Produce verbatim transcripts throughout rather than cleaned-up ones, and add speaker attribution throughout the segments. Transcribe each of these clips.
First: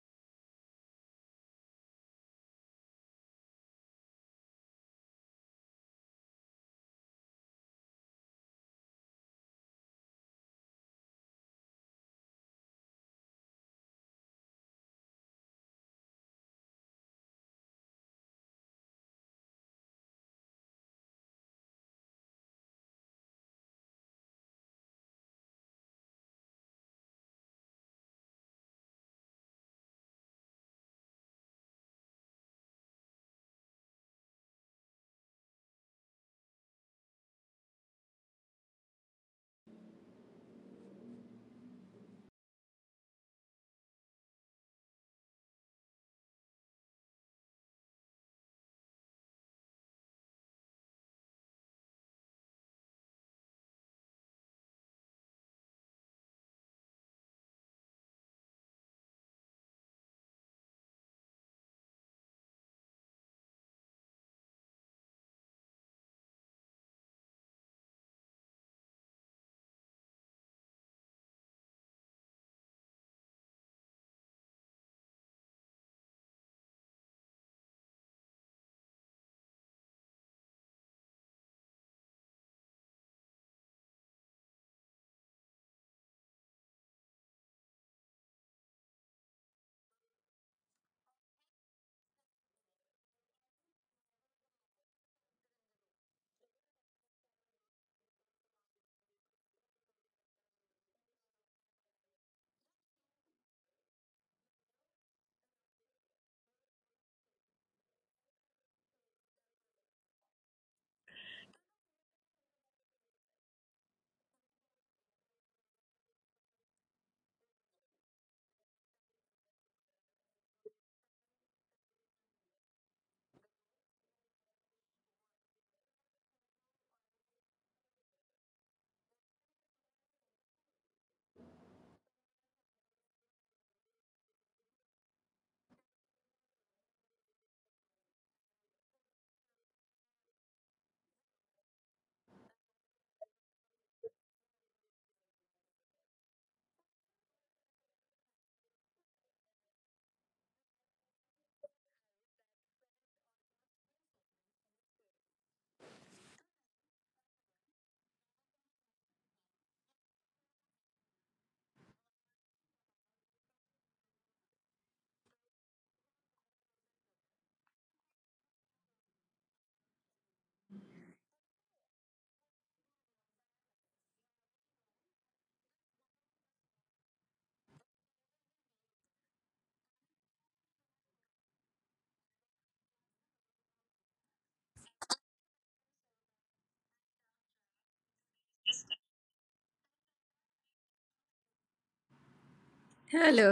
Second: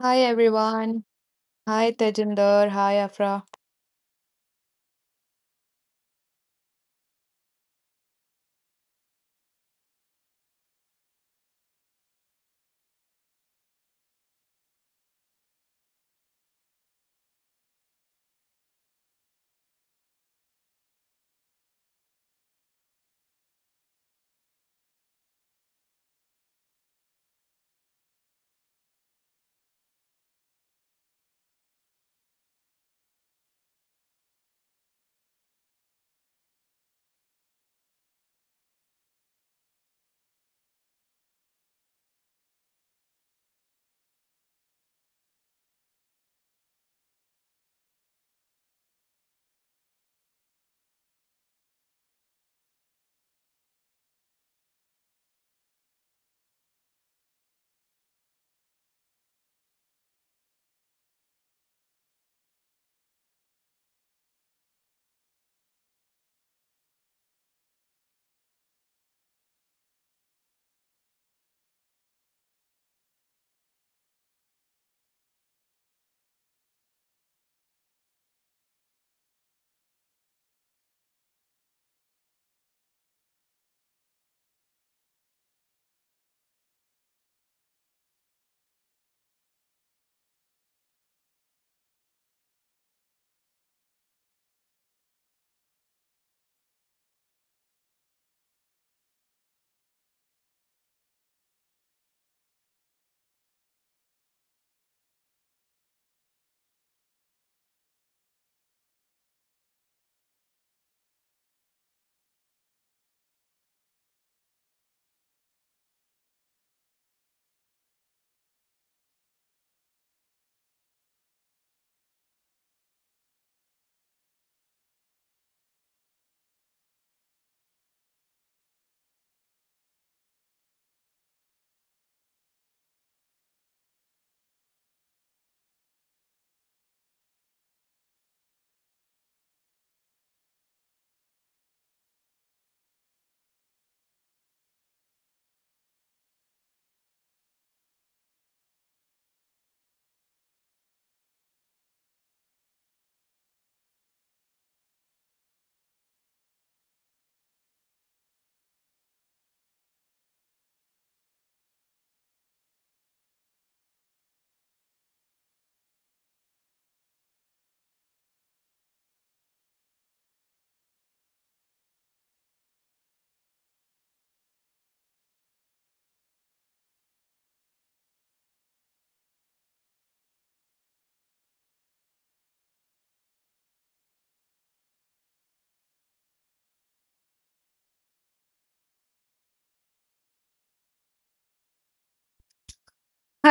Speaker 1: Hi everyone. Hi Tejinder. Hi Afra.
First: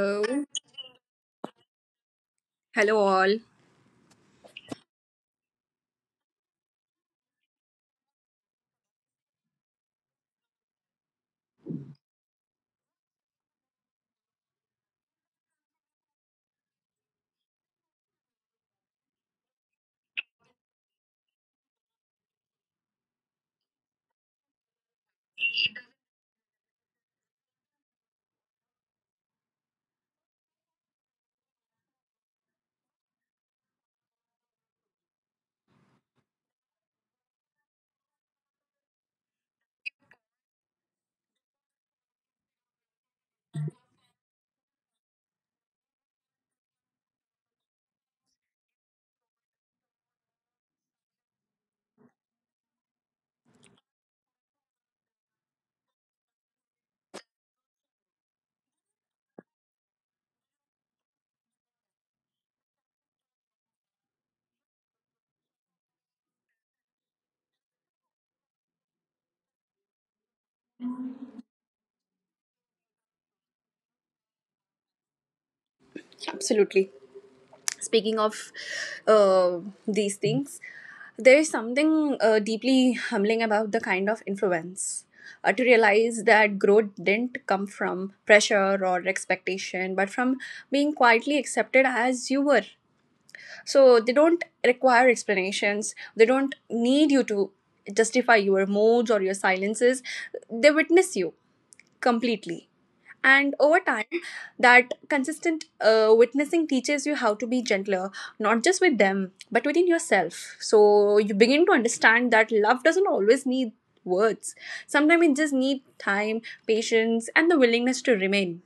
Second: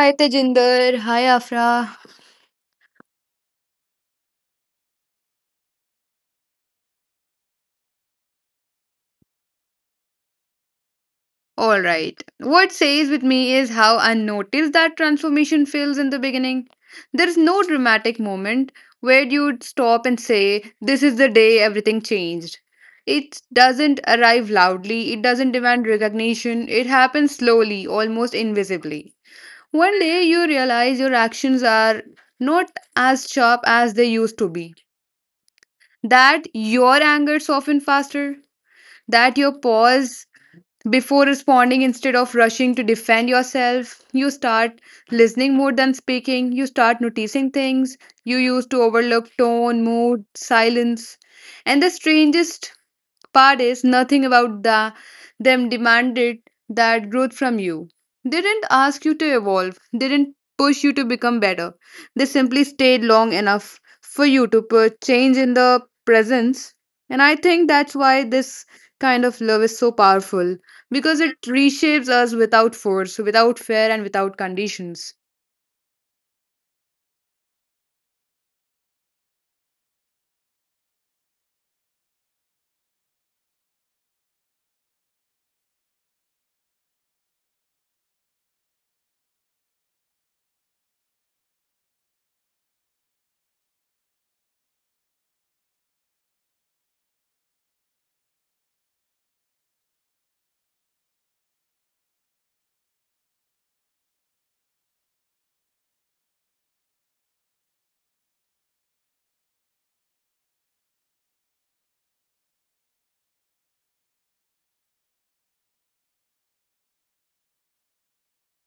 Speaker 1: Hi Tejinder. Hi Afra.
Speaker 2: Hello, all.
Speaker 1: All right. What stays with me is how unnoticed that transformation feels in the beginning. There's no dramatic moment where you'd stop and say, this is the day everything changed. It doesn't arrive loudly, it doesn't demand recognition, it happens slowly, almost invisibly. One day you realize your actions are not as sharp as they used to be, that your anger softens faster, that you pause before responding instead of rushing to defend yourself. You start listening more than speaking. You start noticing things you used to overlook, tone, mood, silence. And the strangest part is nothing about the them demanded that growth from you. They didn't ask you to evolve. They didn't push you to become better. They simply stayed long enough for you to put change in the presence. And I think that's why this kind of love is so powerful because it reshapes us without force, without fear, and without conditions.
Speaker 2: Absolutely. Speaking of uh, these things, there is something uh, deeply humbling about the kind of influence. Uh, to realize that growth didn't come from pressure or expectation, but from being quietly accepted as you were. So they don't require explanations, they don't need you to justify your moods or your silences. They witness you, completely, and over time that consistent uh, witnessing teaches you how to be gentler, not just with them but within yourself. So you begin to understand that love doesn't always need words. Sometimes it just needs time, patience, and the willingness to remain.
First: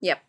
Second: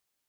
Speaker 2: Yep.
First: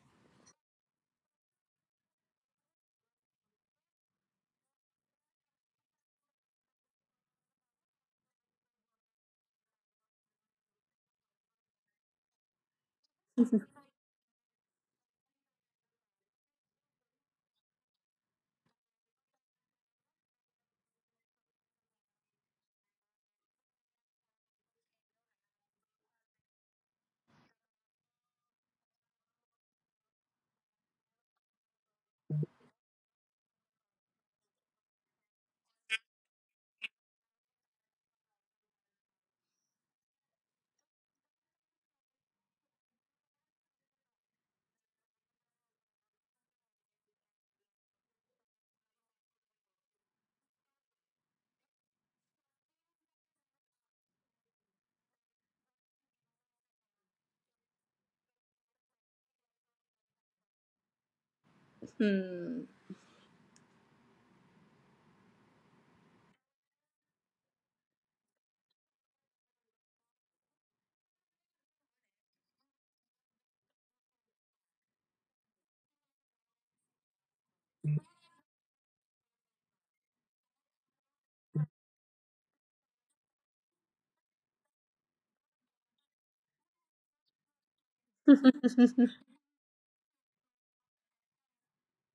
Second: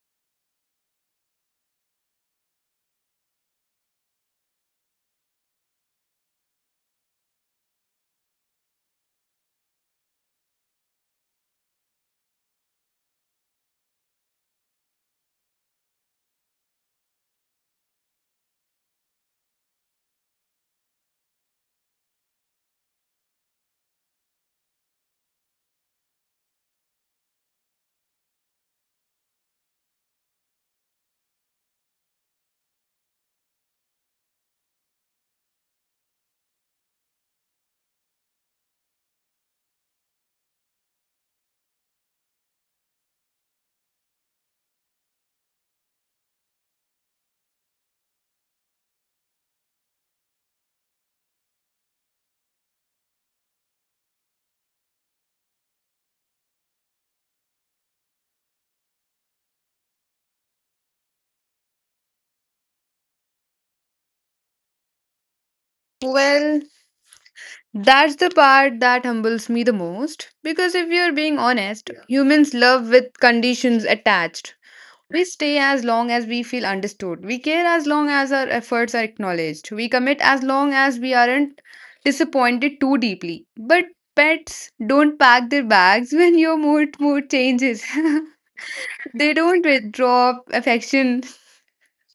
Speaker 2: Hmm.
Speaker 1: Well, that's the part that humbles me the most because if you're being honest, yeah, humans love with conditions attached. We stay as long as we feel understood. We care as long as our efforts are acknowledged. We commit as long as we aren't disappointed too deeply. But pets don't pack their bags when your mood mood changes. They don't withdraw affection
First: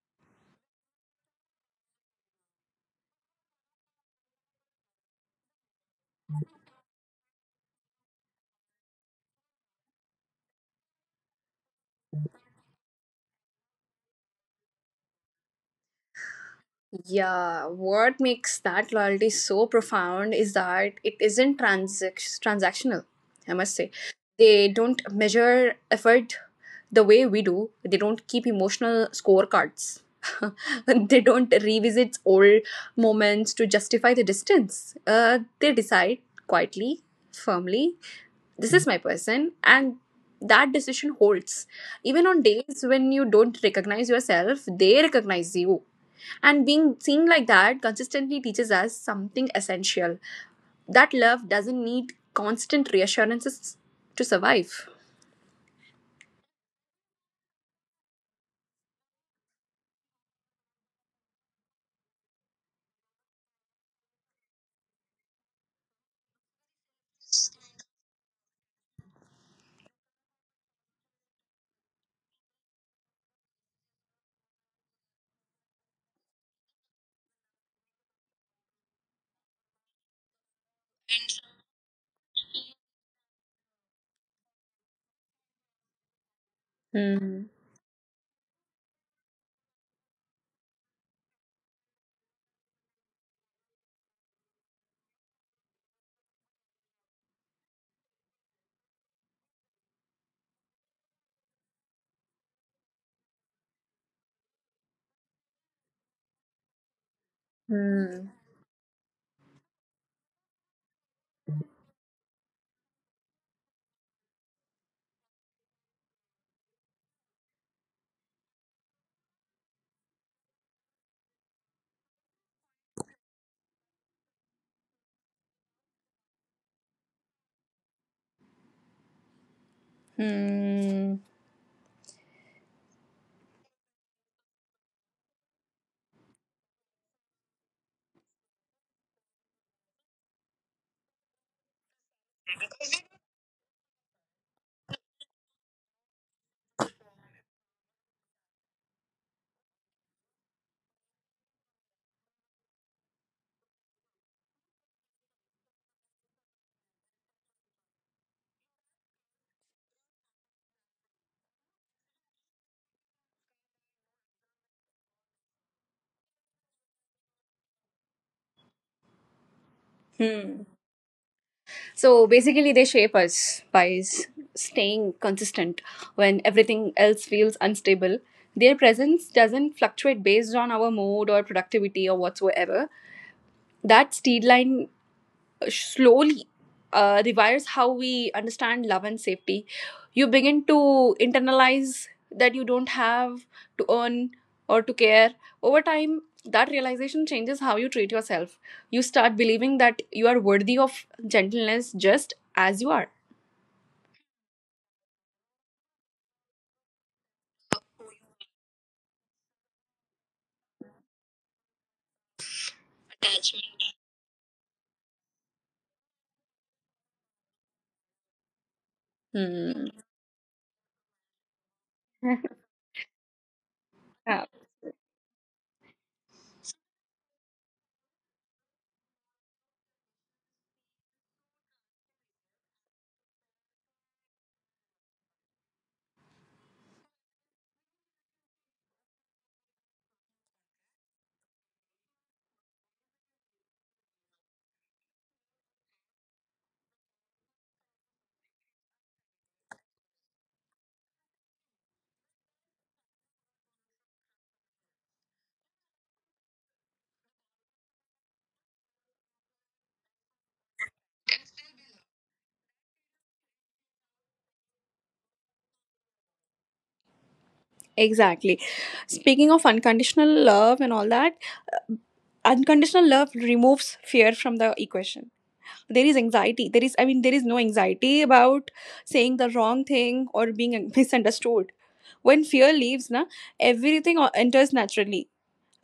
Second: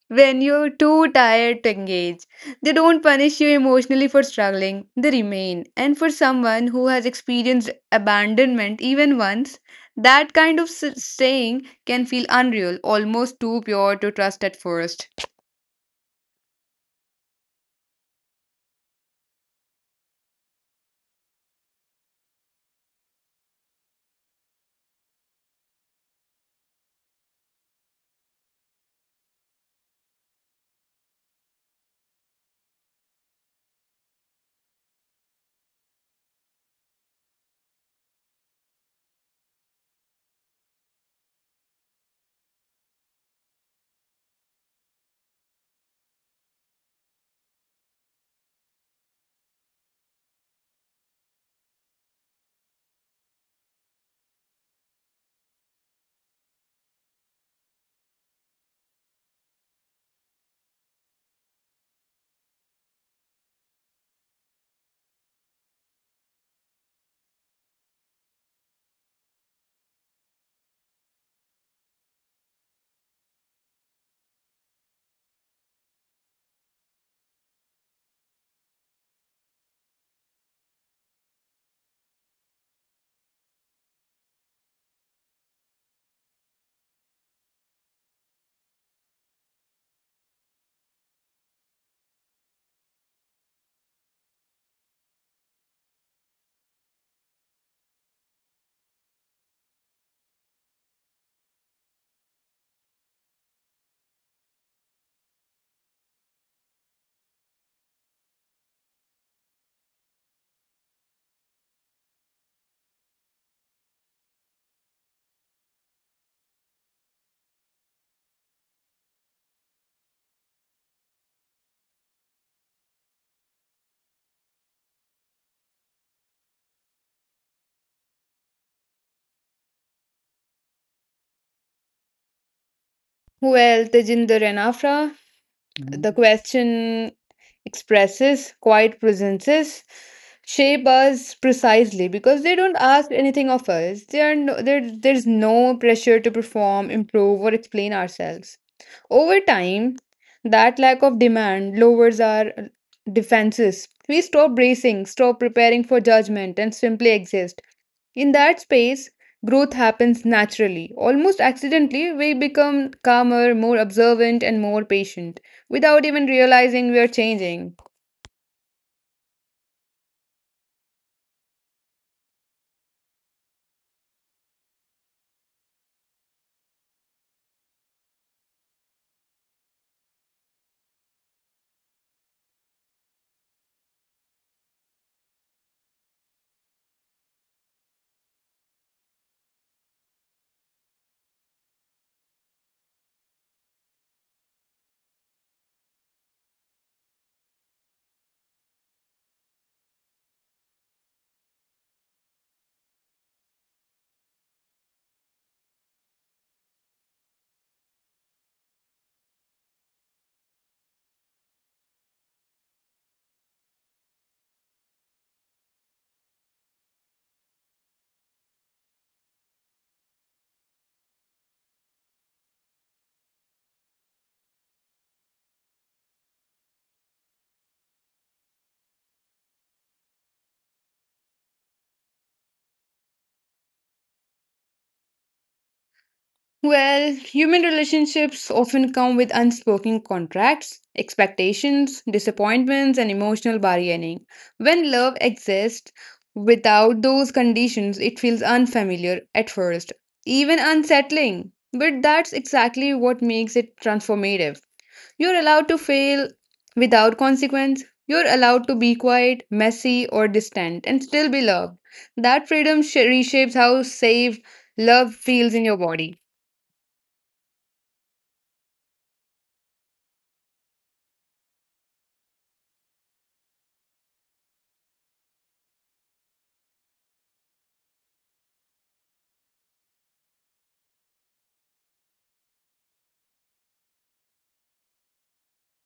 Speaker 1: when you're too tired to engage. They don't punish you emotionally for struggling, they remain. And for someone who has experienced abandonment even once, that kind of s- saying can feel unreal, almost too pure to trust at first.
Speaker 2: Yeah, what makes that loyalty so profound is that it isn't transac- transactional, I must say. They don't measure effort the way we do, they don't keep emotional scorecards. They don't revisit old moments to justify the distance. Uh, they decide quietly, firmly, this is my person, and that decision holds. Even on days when you don't recognize yourself, they recognize you, and being seen like that consistently teaches us something essential, that love doesn't need constant reassurances to survive. Hmm. Hmm. Hmm.
Speaker 1: Well, Tejinder and Afra, mhm, the question expresses quite presences shape us precisely because they don't ask anything of us. They are no, there, There's no pressure to perform, improve, or explain ourselves. Over time, that lack of demand lowers our defenses. We stop bracing, stop preparing for judgment, and simply exist. In that space, growth happens naturally. Almost accidentally, we become calmer, more observant, and more patient without even realizing we are changing.
Speaker 2: So basically, they shape us by s- staying consistent when everything else feels unstable. Their presence doesn't fluctuate based on our mood or productivity or whatsoever. That steady line slowly uh, rewires how we understand love and safety. You begin to internalize that you don't have to earn or to care. Over time, that realization changes how you treat yourself. You start believing that you are worthy of gentleness just as you are. Attachment. Hmm. Yeah,
Speaker 1: Well, human relationships often come with unspoken contracts, expectations, disappointments, and emotional bargaining. When love exists without those conditions, it feels unfamiliar at first, even unsettling. But that's exactly what makes it transformative. You're allowed to fail without consequence. You're allowed to be quiet, messy, or distant and still be loved. That freedom sh- reshapes how safe love feels in your body.
Speaker 2: exactly. Speaking of unconditional love and all that, uh, unconditional love removes fear from the equation. There is anxiety there is I mean there is no anxiety about saying the wrong thing or being misunderstood. When fear leaves, na everything o- enters naturally,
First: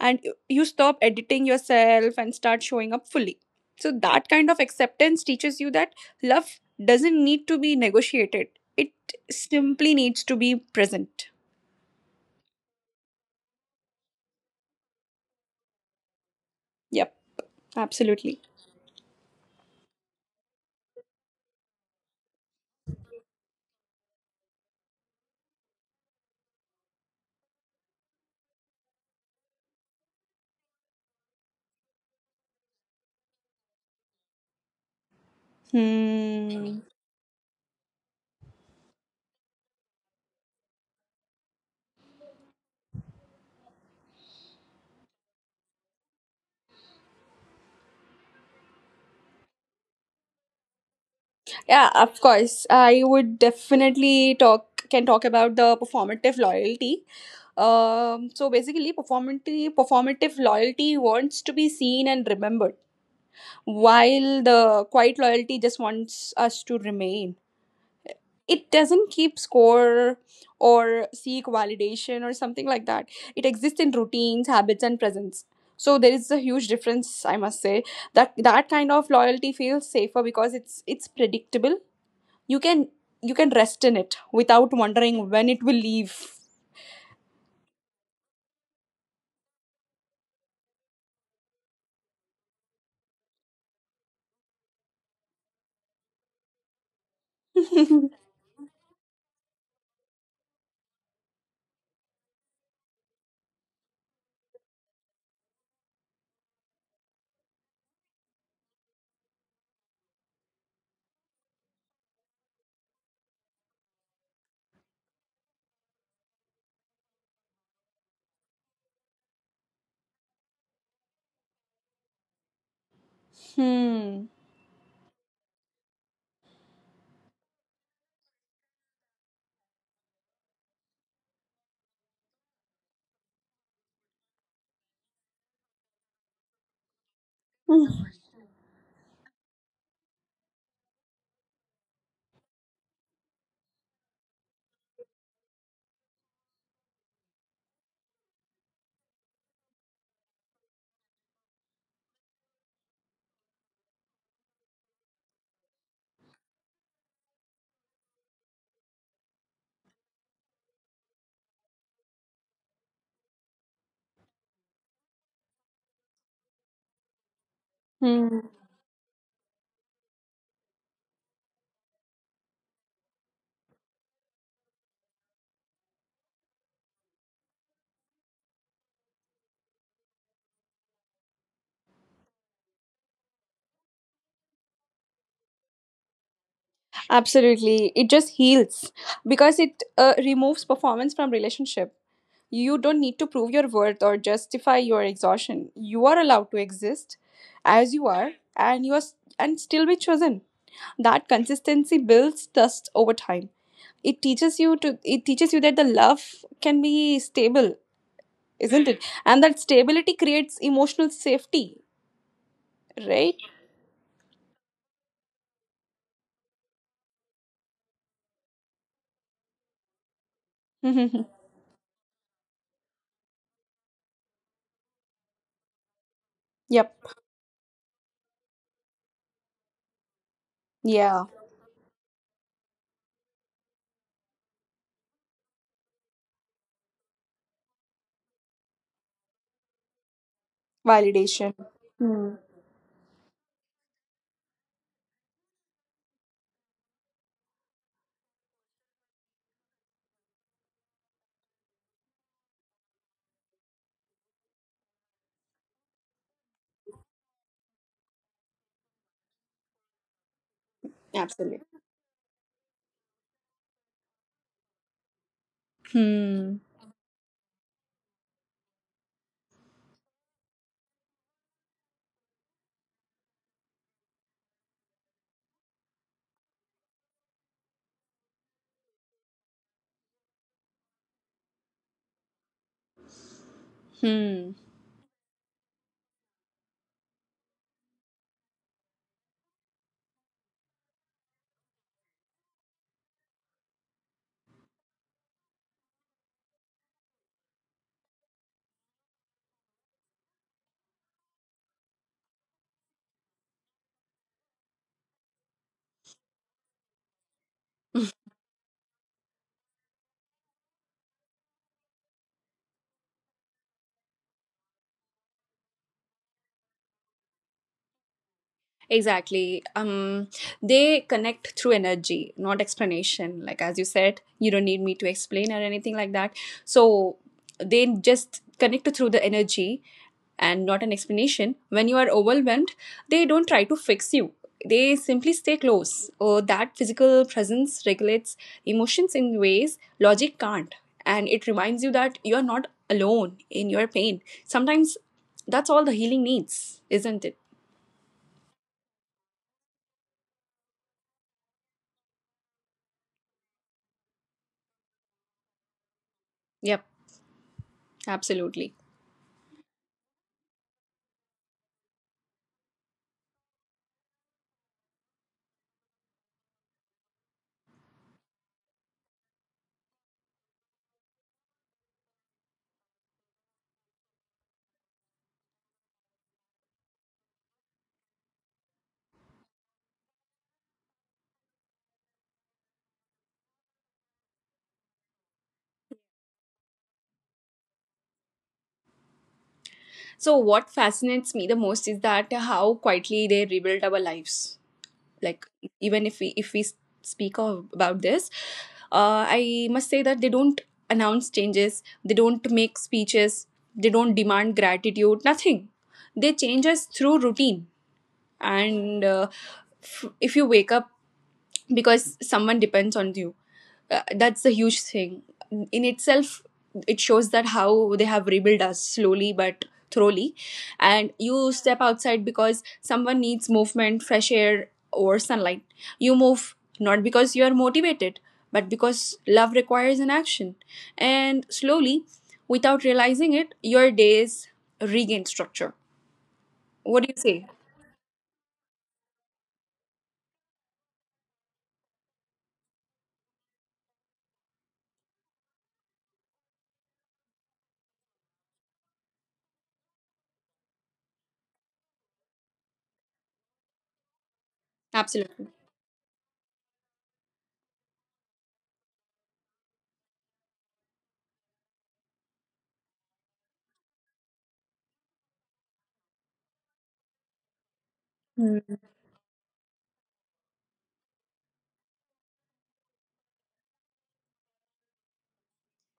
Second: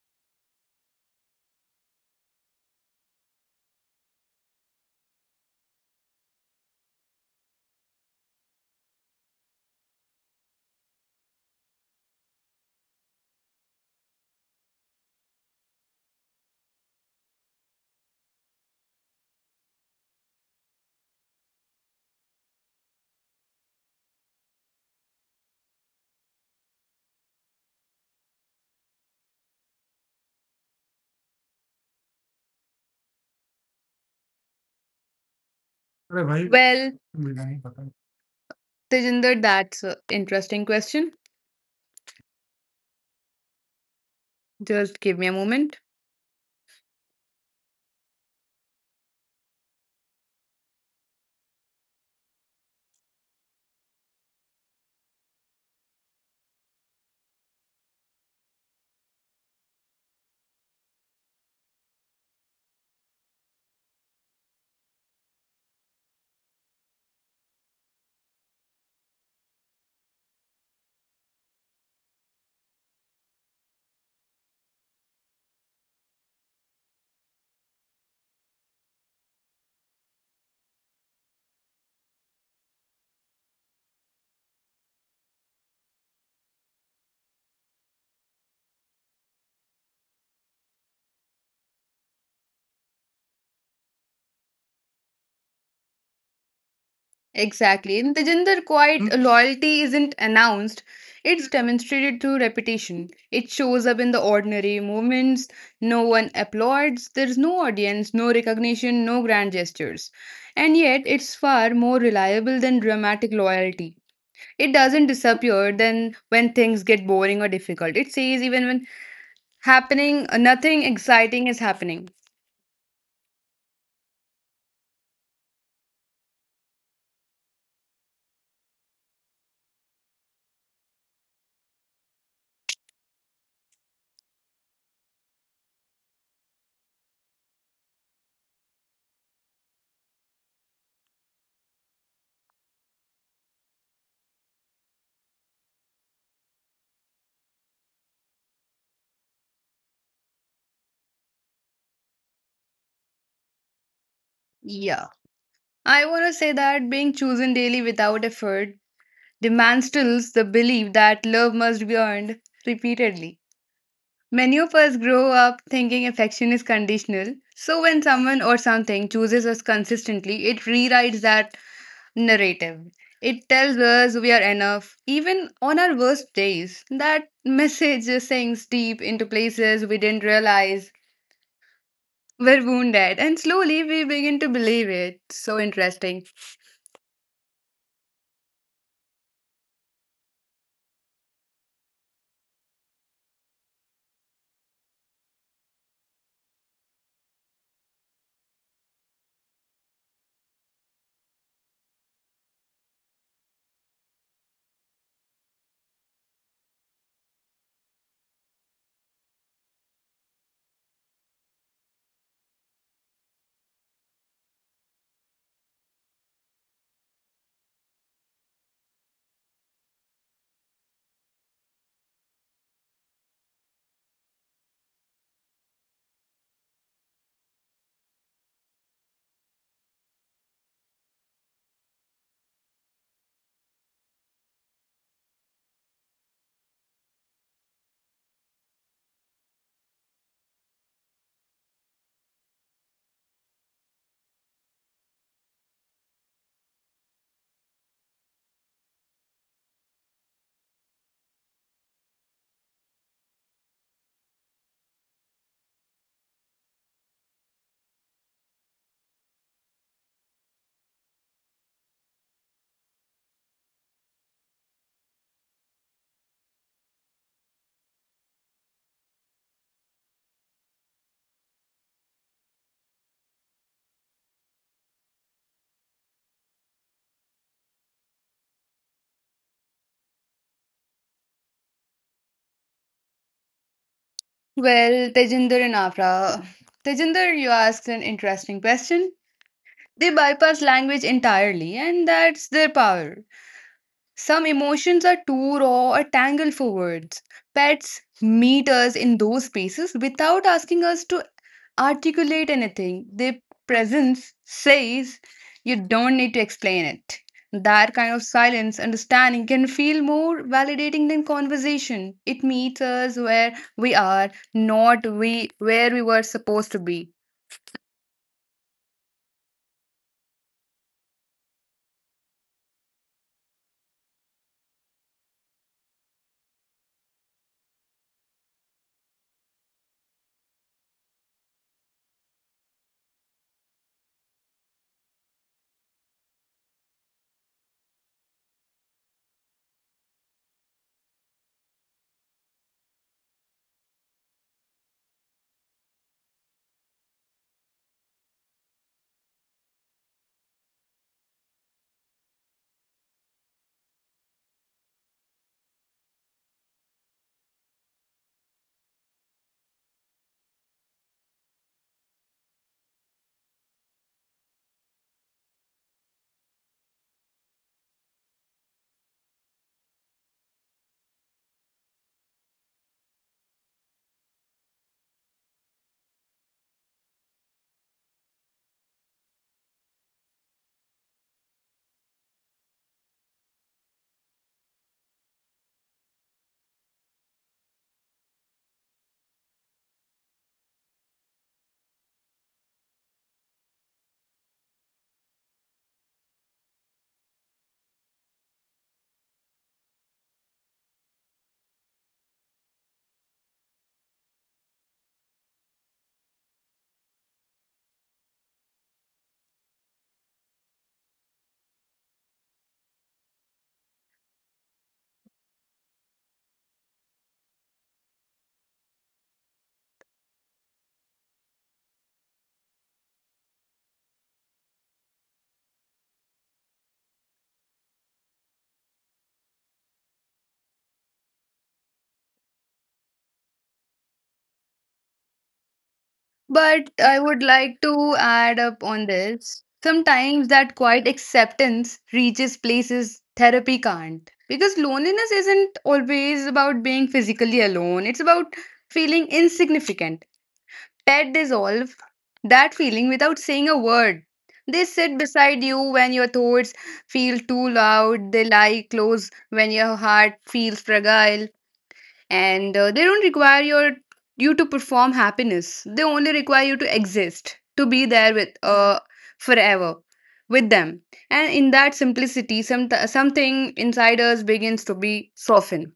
Speaker 2: and you stop editing yourself and start showing up fully. So that kind of acceptance teaches you that love doesn't need to be negotiated, it simply needs to be present. Yep. Absolutely. Hmm.
Speaker 1: Well, Tejinder, that's an interesting question. Just give me a moment.
Speaker 2: Yeah, of course. I would definitely talk can talk about the performative loyalty. Um, so basically, performative performative loyalty wants to be seen and remembered, while the quiet loyalty just wants us to remain. It doesn't keep score or seek validation or something like that. It exists in routines, habits, and presence. So there is a huge difference, I must say. That that kind of loyalty feels safer because it's it's predictable. You can, you can rest in it without wondering when it will leave.
Speaker 1: Exactly. In Tejinder, quite, hmm, loyalty isn't announced. It's demonstrated through repetition. It shows up in the ordinary moments. No one applauds. There's no audience, no recognition, no grand gestures. And yet, it's far more reliable than dramatic loyalty. It doesn't disappear then when things get boring or difficult. It says even when happening, nothing exciting is happening.
Speaker 2: Hmm.
Speaker 1: Yeah. I want to say that being chosen daily without effort dismantles the belief that love must be earned repeatedly. Many of us grow up thinking affection is conditional, so when
Speaker 2: Hmm.
Speaker 1: someone or something chooses us consistently, it rewrites that narrative. It tells us we are enough, even on our worst days. That message sinks deep into places we didn't realize were wounded, and slowly we begin to believe it. So interesting.
Speaker 2: Absolutely, it just heals because it uh, removes performance from relationship. You don't need to prove your worth or justify your exhaustion. You are allowed to exist as you are, and you are s- and still be chosen. That consistency builds trust over time. It teaches you to it teaches you that the love can be stable, isn't it? And that stability creates emotional safety, right? Mm-hmm. Yep. Yeah. Validation. Hmm. Absolutely. Hmm. Hmm.
Speaker 1: Well, Tejinder and Afra. Tejinder, you asked an interesting question. They bypass language entirely, and that's their power. Some emotions are too raw or tangled for words. Pets meet us in those spaces without asking us to articulate anything. Their presence says you don't need to explain it. That kind of silence, understanding can feel more validating than conversation. It meets us where we are, not we where we were supposed to be.
Speaker 2: Exactly. Um, they connect through energy, not explanation. Like as you said, you don't need me to explain or anything like that. So they just connect through the energy and not an explanation. When you are overwhelmed, they don't try to fix you. They simply stay close. Oh, that physical presence regulates emotions in ways logic can't. And it reminds you that you are not alone in your pain. Sometimes that's all the healing needs, isn't it? Yep. Absolutely. So, what fascinates me the most is that how quietly they rebuild our lives. Like, even if we if we speak of, about this, uh, I must say that they don't announce changes. They don't make speeches. They don't demand gratitude. Nothing. They change us through routine. and uh, f- if you wake up because someone depends on you, uh, that's a huge thing in itself. It shows that how they have rebuilt us slowly but thoroughly. And you step outside because someone needs movement, fresh air, or sunlight. You move not because you are motivated, but because love requires an action. And slowly, without realizing it, your days regain structure.
Speaker 1: But
Speaker 2: What do
Speaker 1: I
Speaker 2: you
Speaker 1: would
Speaker 2: say?
Speaker 1: like to add up on this. Sometimes that quiet acceptance reaches places therapy can't. Because loneliness isn't always about being physically alone, it's about feeling insignificant. Pet dissolve that feeling without saying a word. They sit
Speaker 2: Absolutely.
Speaker 1: beside you when your thoughts feel too loud, they lie close when your heart feels fragile, and uh, they don't require your you to perform happiness. They only require you to exist, to be there with, yeah, uh forever with them. And in that simplicity, some something inside us begins to be softened.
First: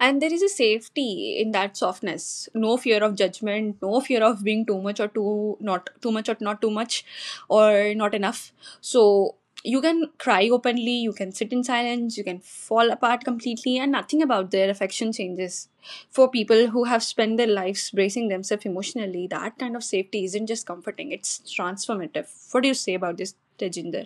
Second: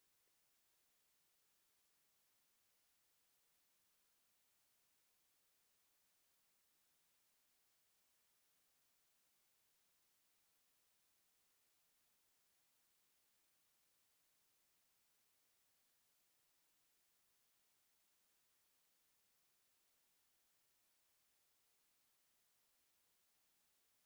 Speaker 2: And there is a safety in that softness. No fear of judgment, no fear of being too much or too not too much or not too much or not enough. So you can cry openly, you can sit in silence, you can fall apart completely, and nothing about their affection changes. For people who have spent their lives bracing themselves emotionally, that kind of safety isn't just comforting, it's transformative. What do you say about this, Tejinder?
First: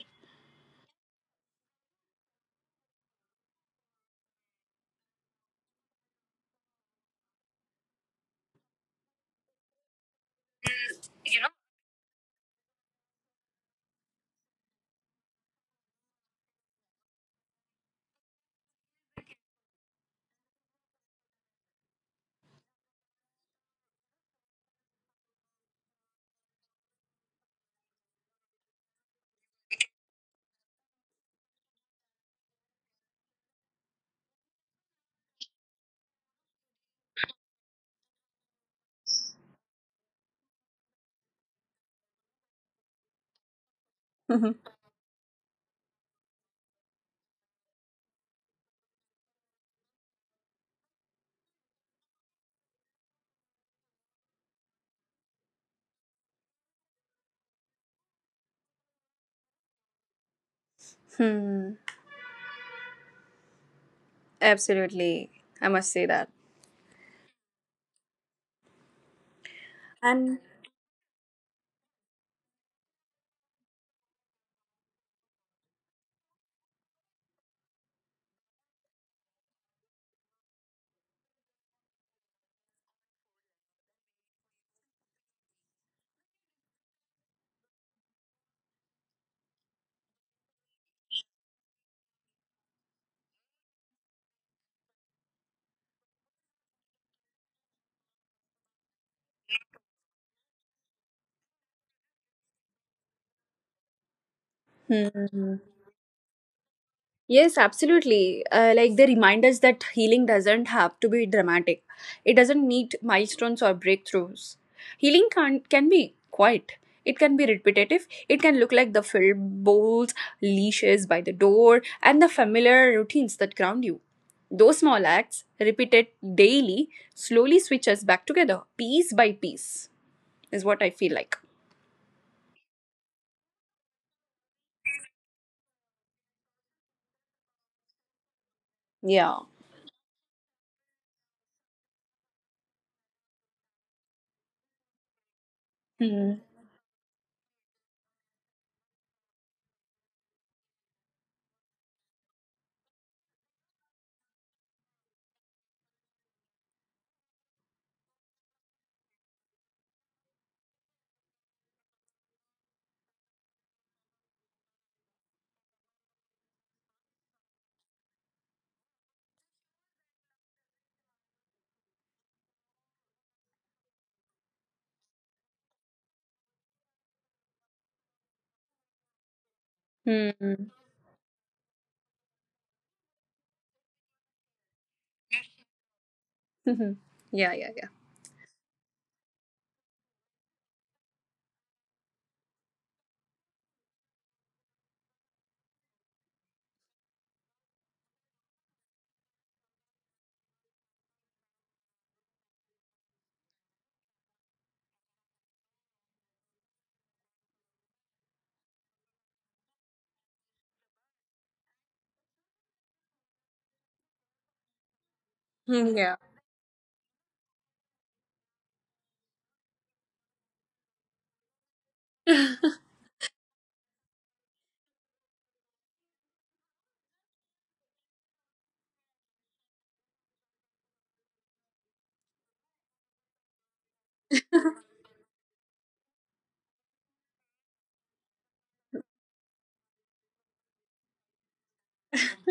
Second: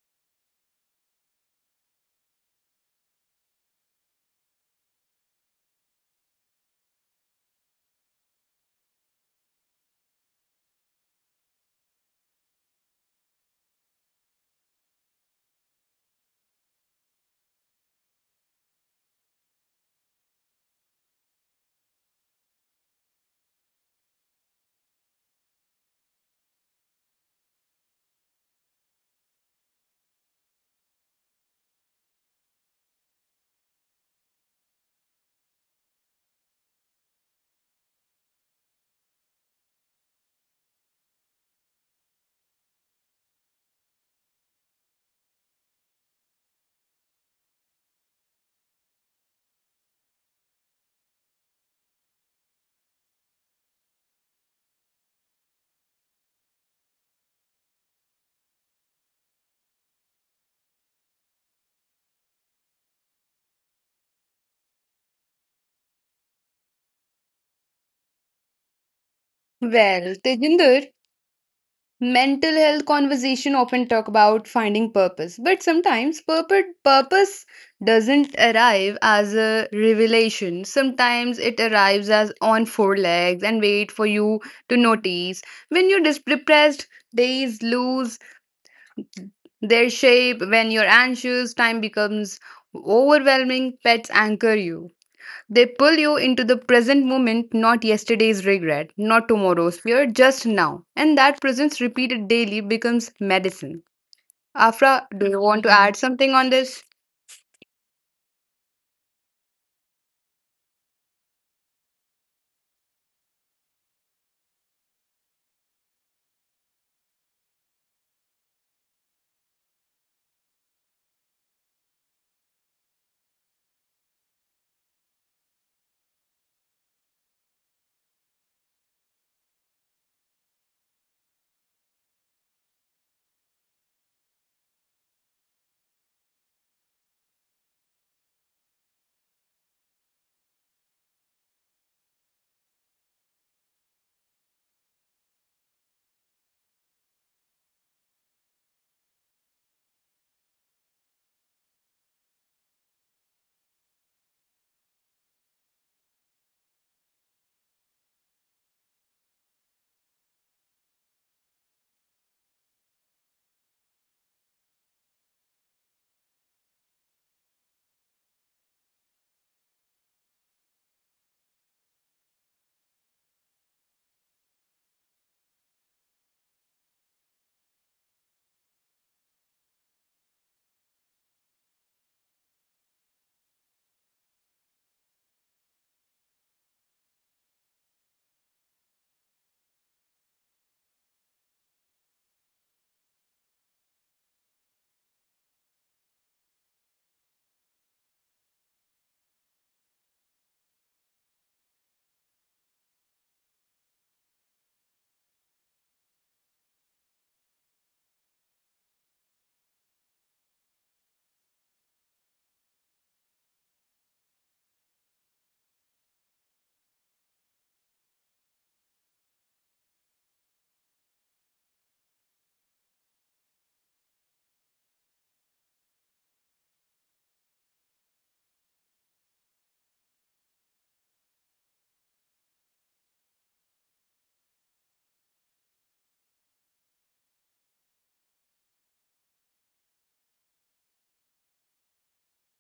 Speaker 2: Hmm. Absolutely. I must say that.
Speaker 1: Well,
Speaker 2: And
Speaker 1: Tejinder, mental health conversation often talk about finding purpose, but sometimes purpose, purpose doesn't arrive as a revelation. Sometimes it arrives as on four legs and wait for you to notice. When you're dis- depressed, days lose their shape. When you're anxious, time becomes overwhelming. Pets anchor you, they pull you into the present moment, not yesterday's regret, not tomorrow's fear, just now. And that presence repeated daily becomes medicine. Afra, do you
Speaker 2: hmm.
Speaker 1: want to add something on this?
Speaker 2: Yes, absolutely. Uh, like, they remind us that healing doesn't have to be dramatic. It doesn't need milestones or breakthroughs. Healing can can be quiet. It can be repetitive. It can look like the filled bowls, leashes by the door, and the familiar routines that ground you. Those small acts, repeated daily, slowly switch us back together, piece by piece, is what I feel like. Yeah. Hmm. Hmm. Yeah, yeah, yeah. Hmm. Yeah.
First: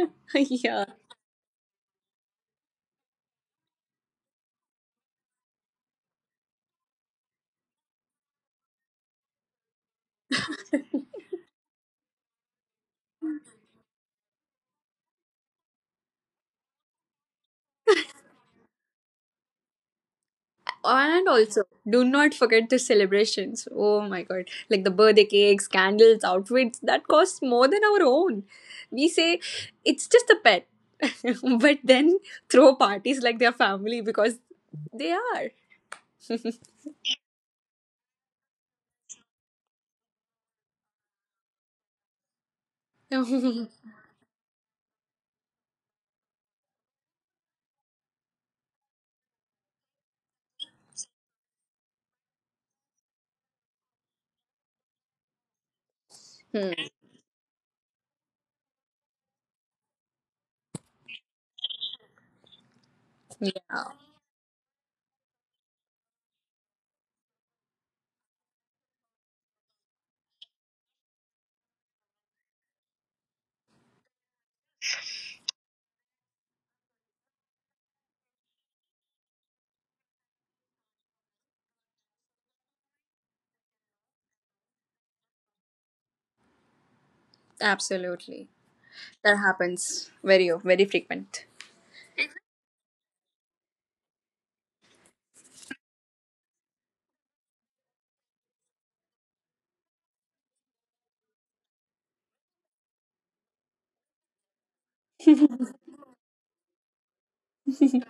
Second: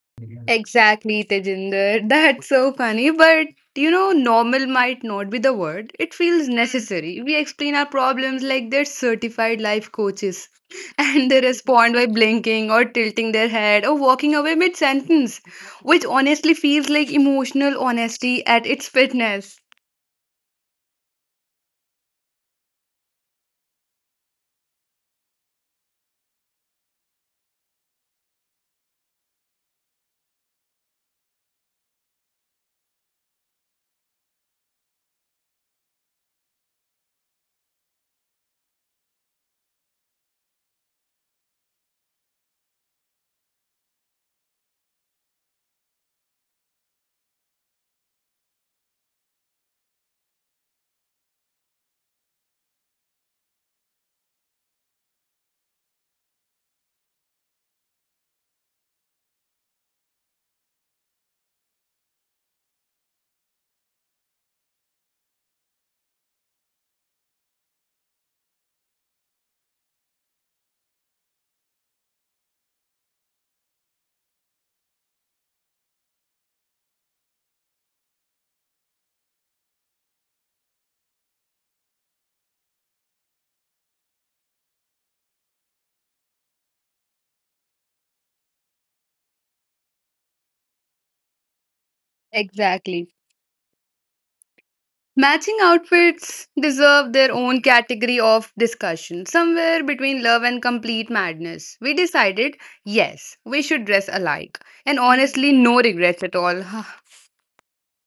Speaker 2: Yeah.
Speaker 1: Exactly, Tejinder. That's so funny. But you know, normal might not be the word. It feels necessary. We explain our problems like they're certified life coaches. And they respond by blinking or tilting their head or walking away mid sentence, which honestly feels like emotional honesty at its fitness.
Speaker 2: And also, do not forget the celebrations. Oh my god. Like the birthday cakes, candles, outfits that cost more than our own. We say it's just a pet, but then throw parties like their family because they are. Hmm. Yeah, absolutely. That happens very, very frequent.
Speaker 1: Exactly. Matching outfits deserve their own category of discussion, somewhere between love and complete madness. We decided, yes, we should dress alike, and honestly, no regrets at all.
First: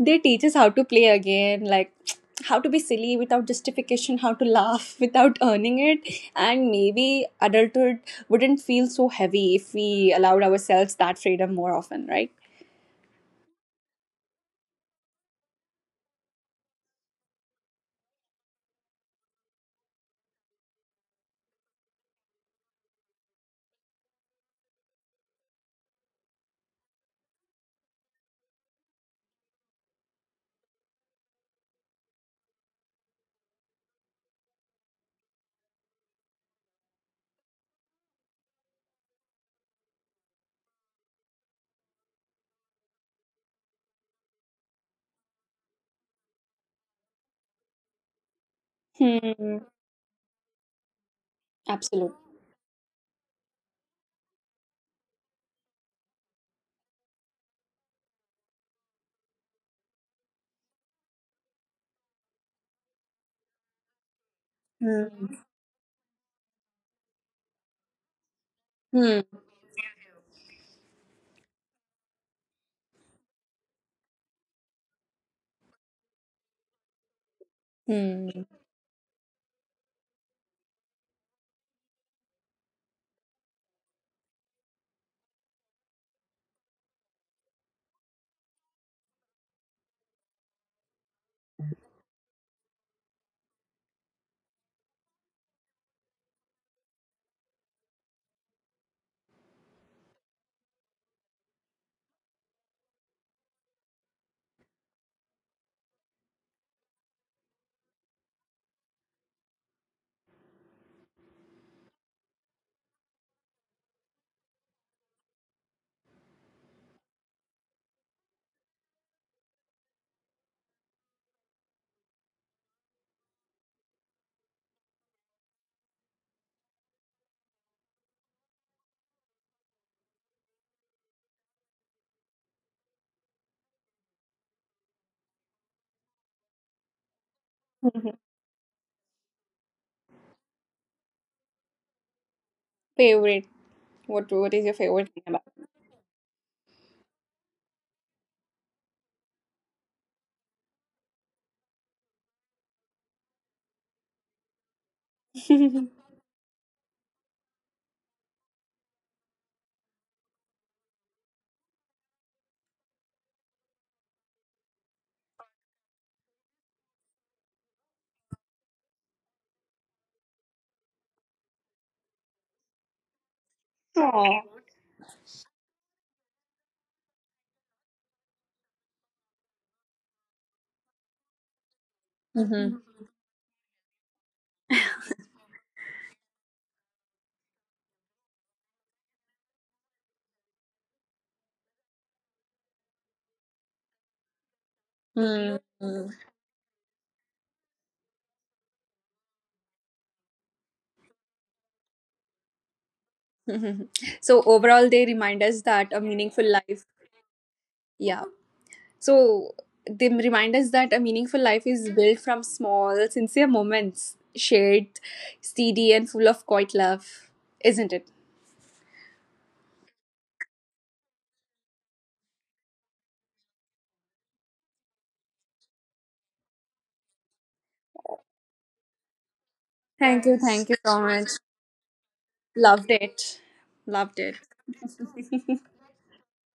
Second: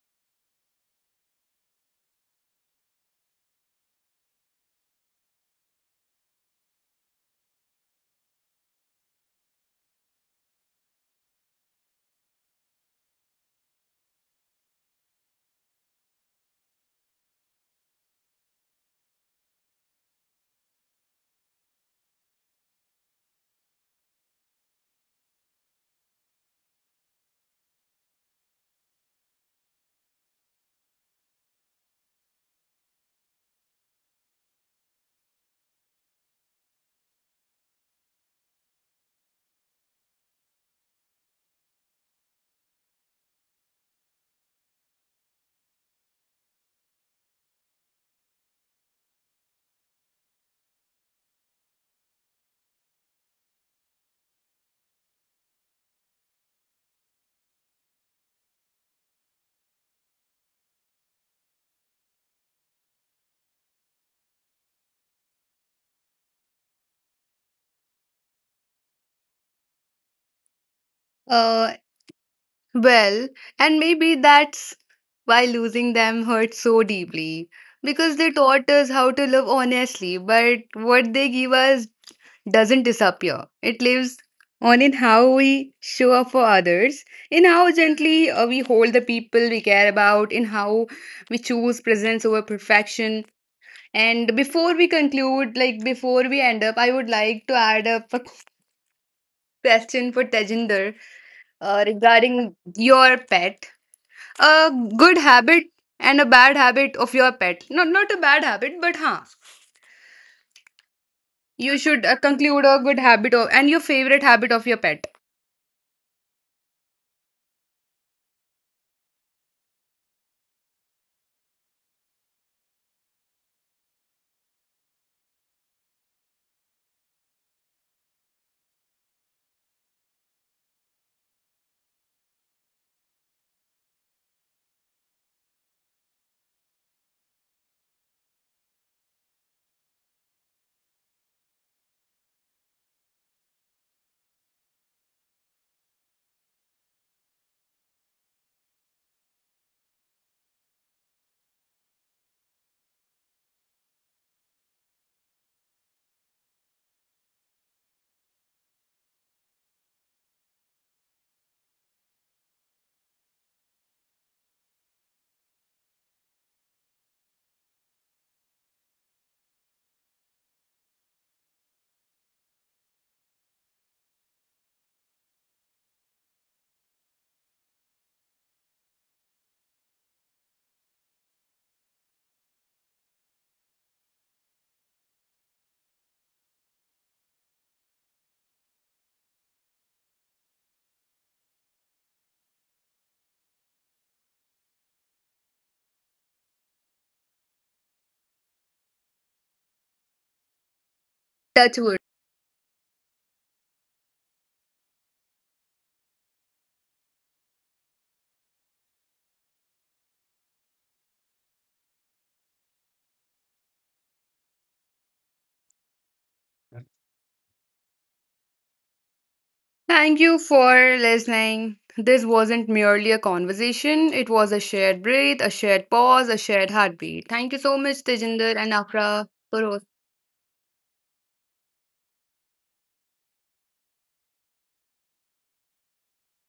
Speaker 2: They teach us how to play again, like, how to be silly without justification, how to laugh without earning it. And maybe adulthood wouldn't feel so heavy if we allowed ourselves that freedom more often, right? Hmm. Absolutely. Hmm. Hmm.
Speaker 1: uh, well, and maybe that's why losing them hurt so deeply, because
Speaker 2: Hmm.
Speaker 1: they taught us how to love honestly, but what they give us doesn't disappear. It lives on in how we show up for others, in how gently uh, we hold the people we care about, in how we choose presence over perfection. And before we conclude, like before we end up, I would like to add up a question for Tejinder uh, regarding your pet. A good habit and a bad habit of your pet. Not not a bad habit, but huh. You should uh, conclude a good habit of, and your favorite habit of your pet.
Speaker 2: Mhm. Favorite, what what is your favorite thing about aw. Mhm. Hmm. Hmm.
Speaker 1: Touch wood.
Speaker 2: So overall they remind us that a meaningful life, yeah. So they remind us that a meaningful life is built from small, sincere moments, shared, steady, and full of quiet love, isn't it?
Speaker 1: Thank you for listening. This wasn't merely a conversation, it was a shared breath, a shared pause, a shared heartbeat. Thank you so much, Tejinder and Afra, for hosting.
Speaker 2: Thank you, thank you so much. Loved it. Loved it.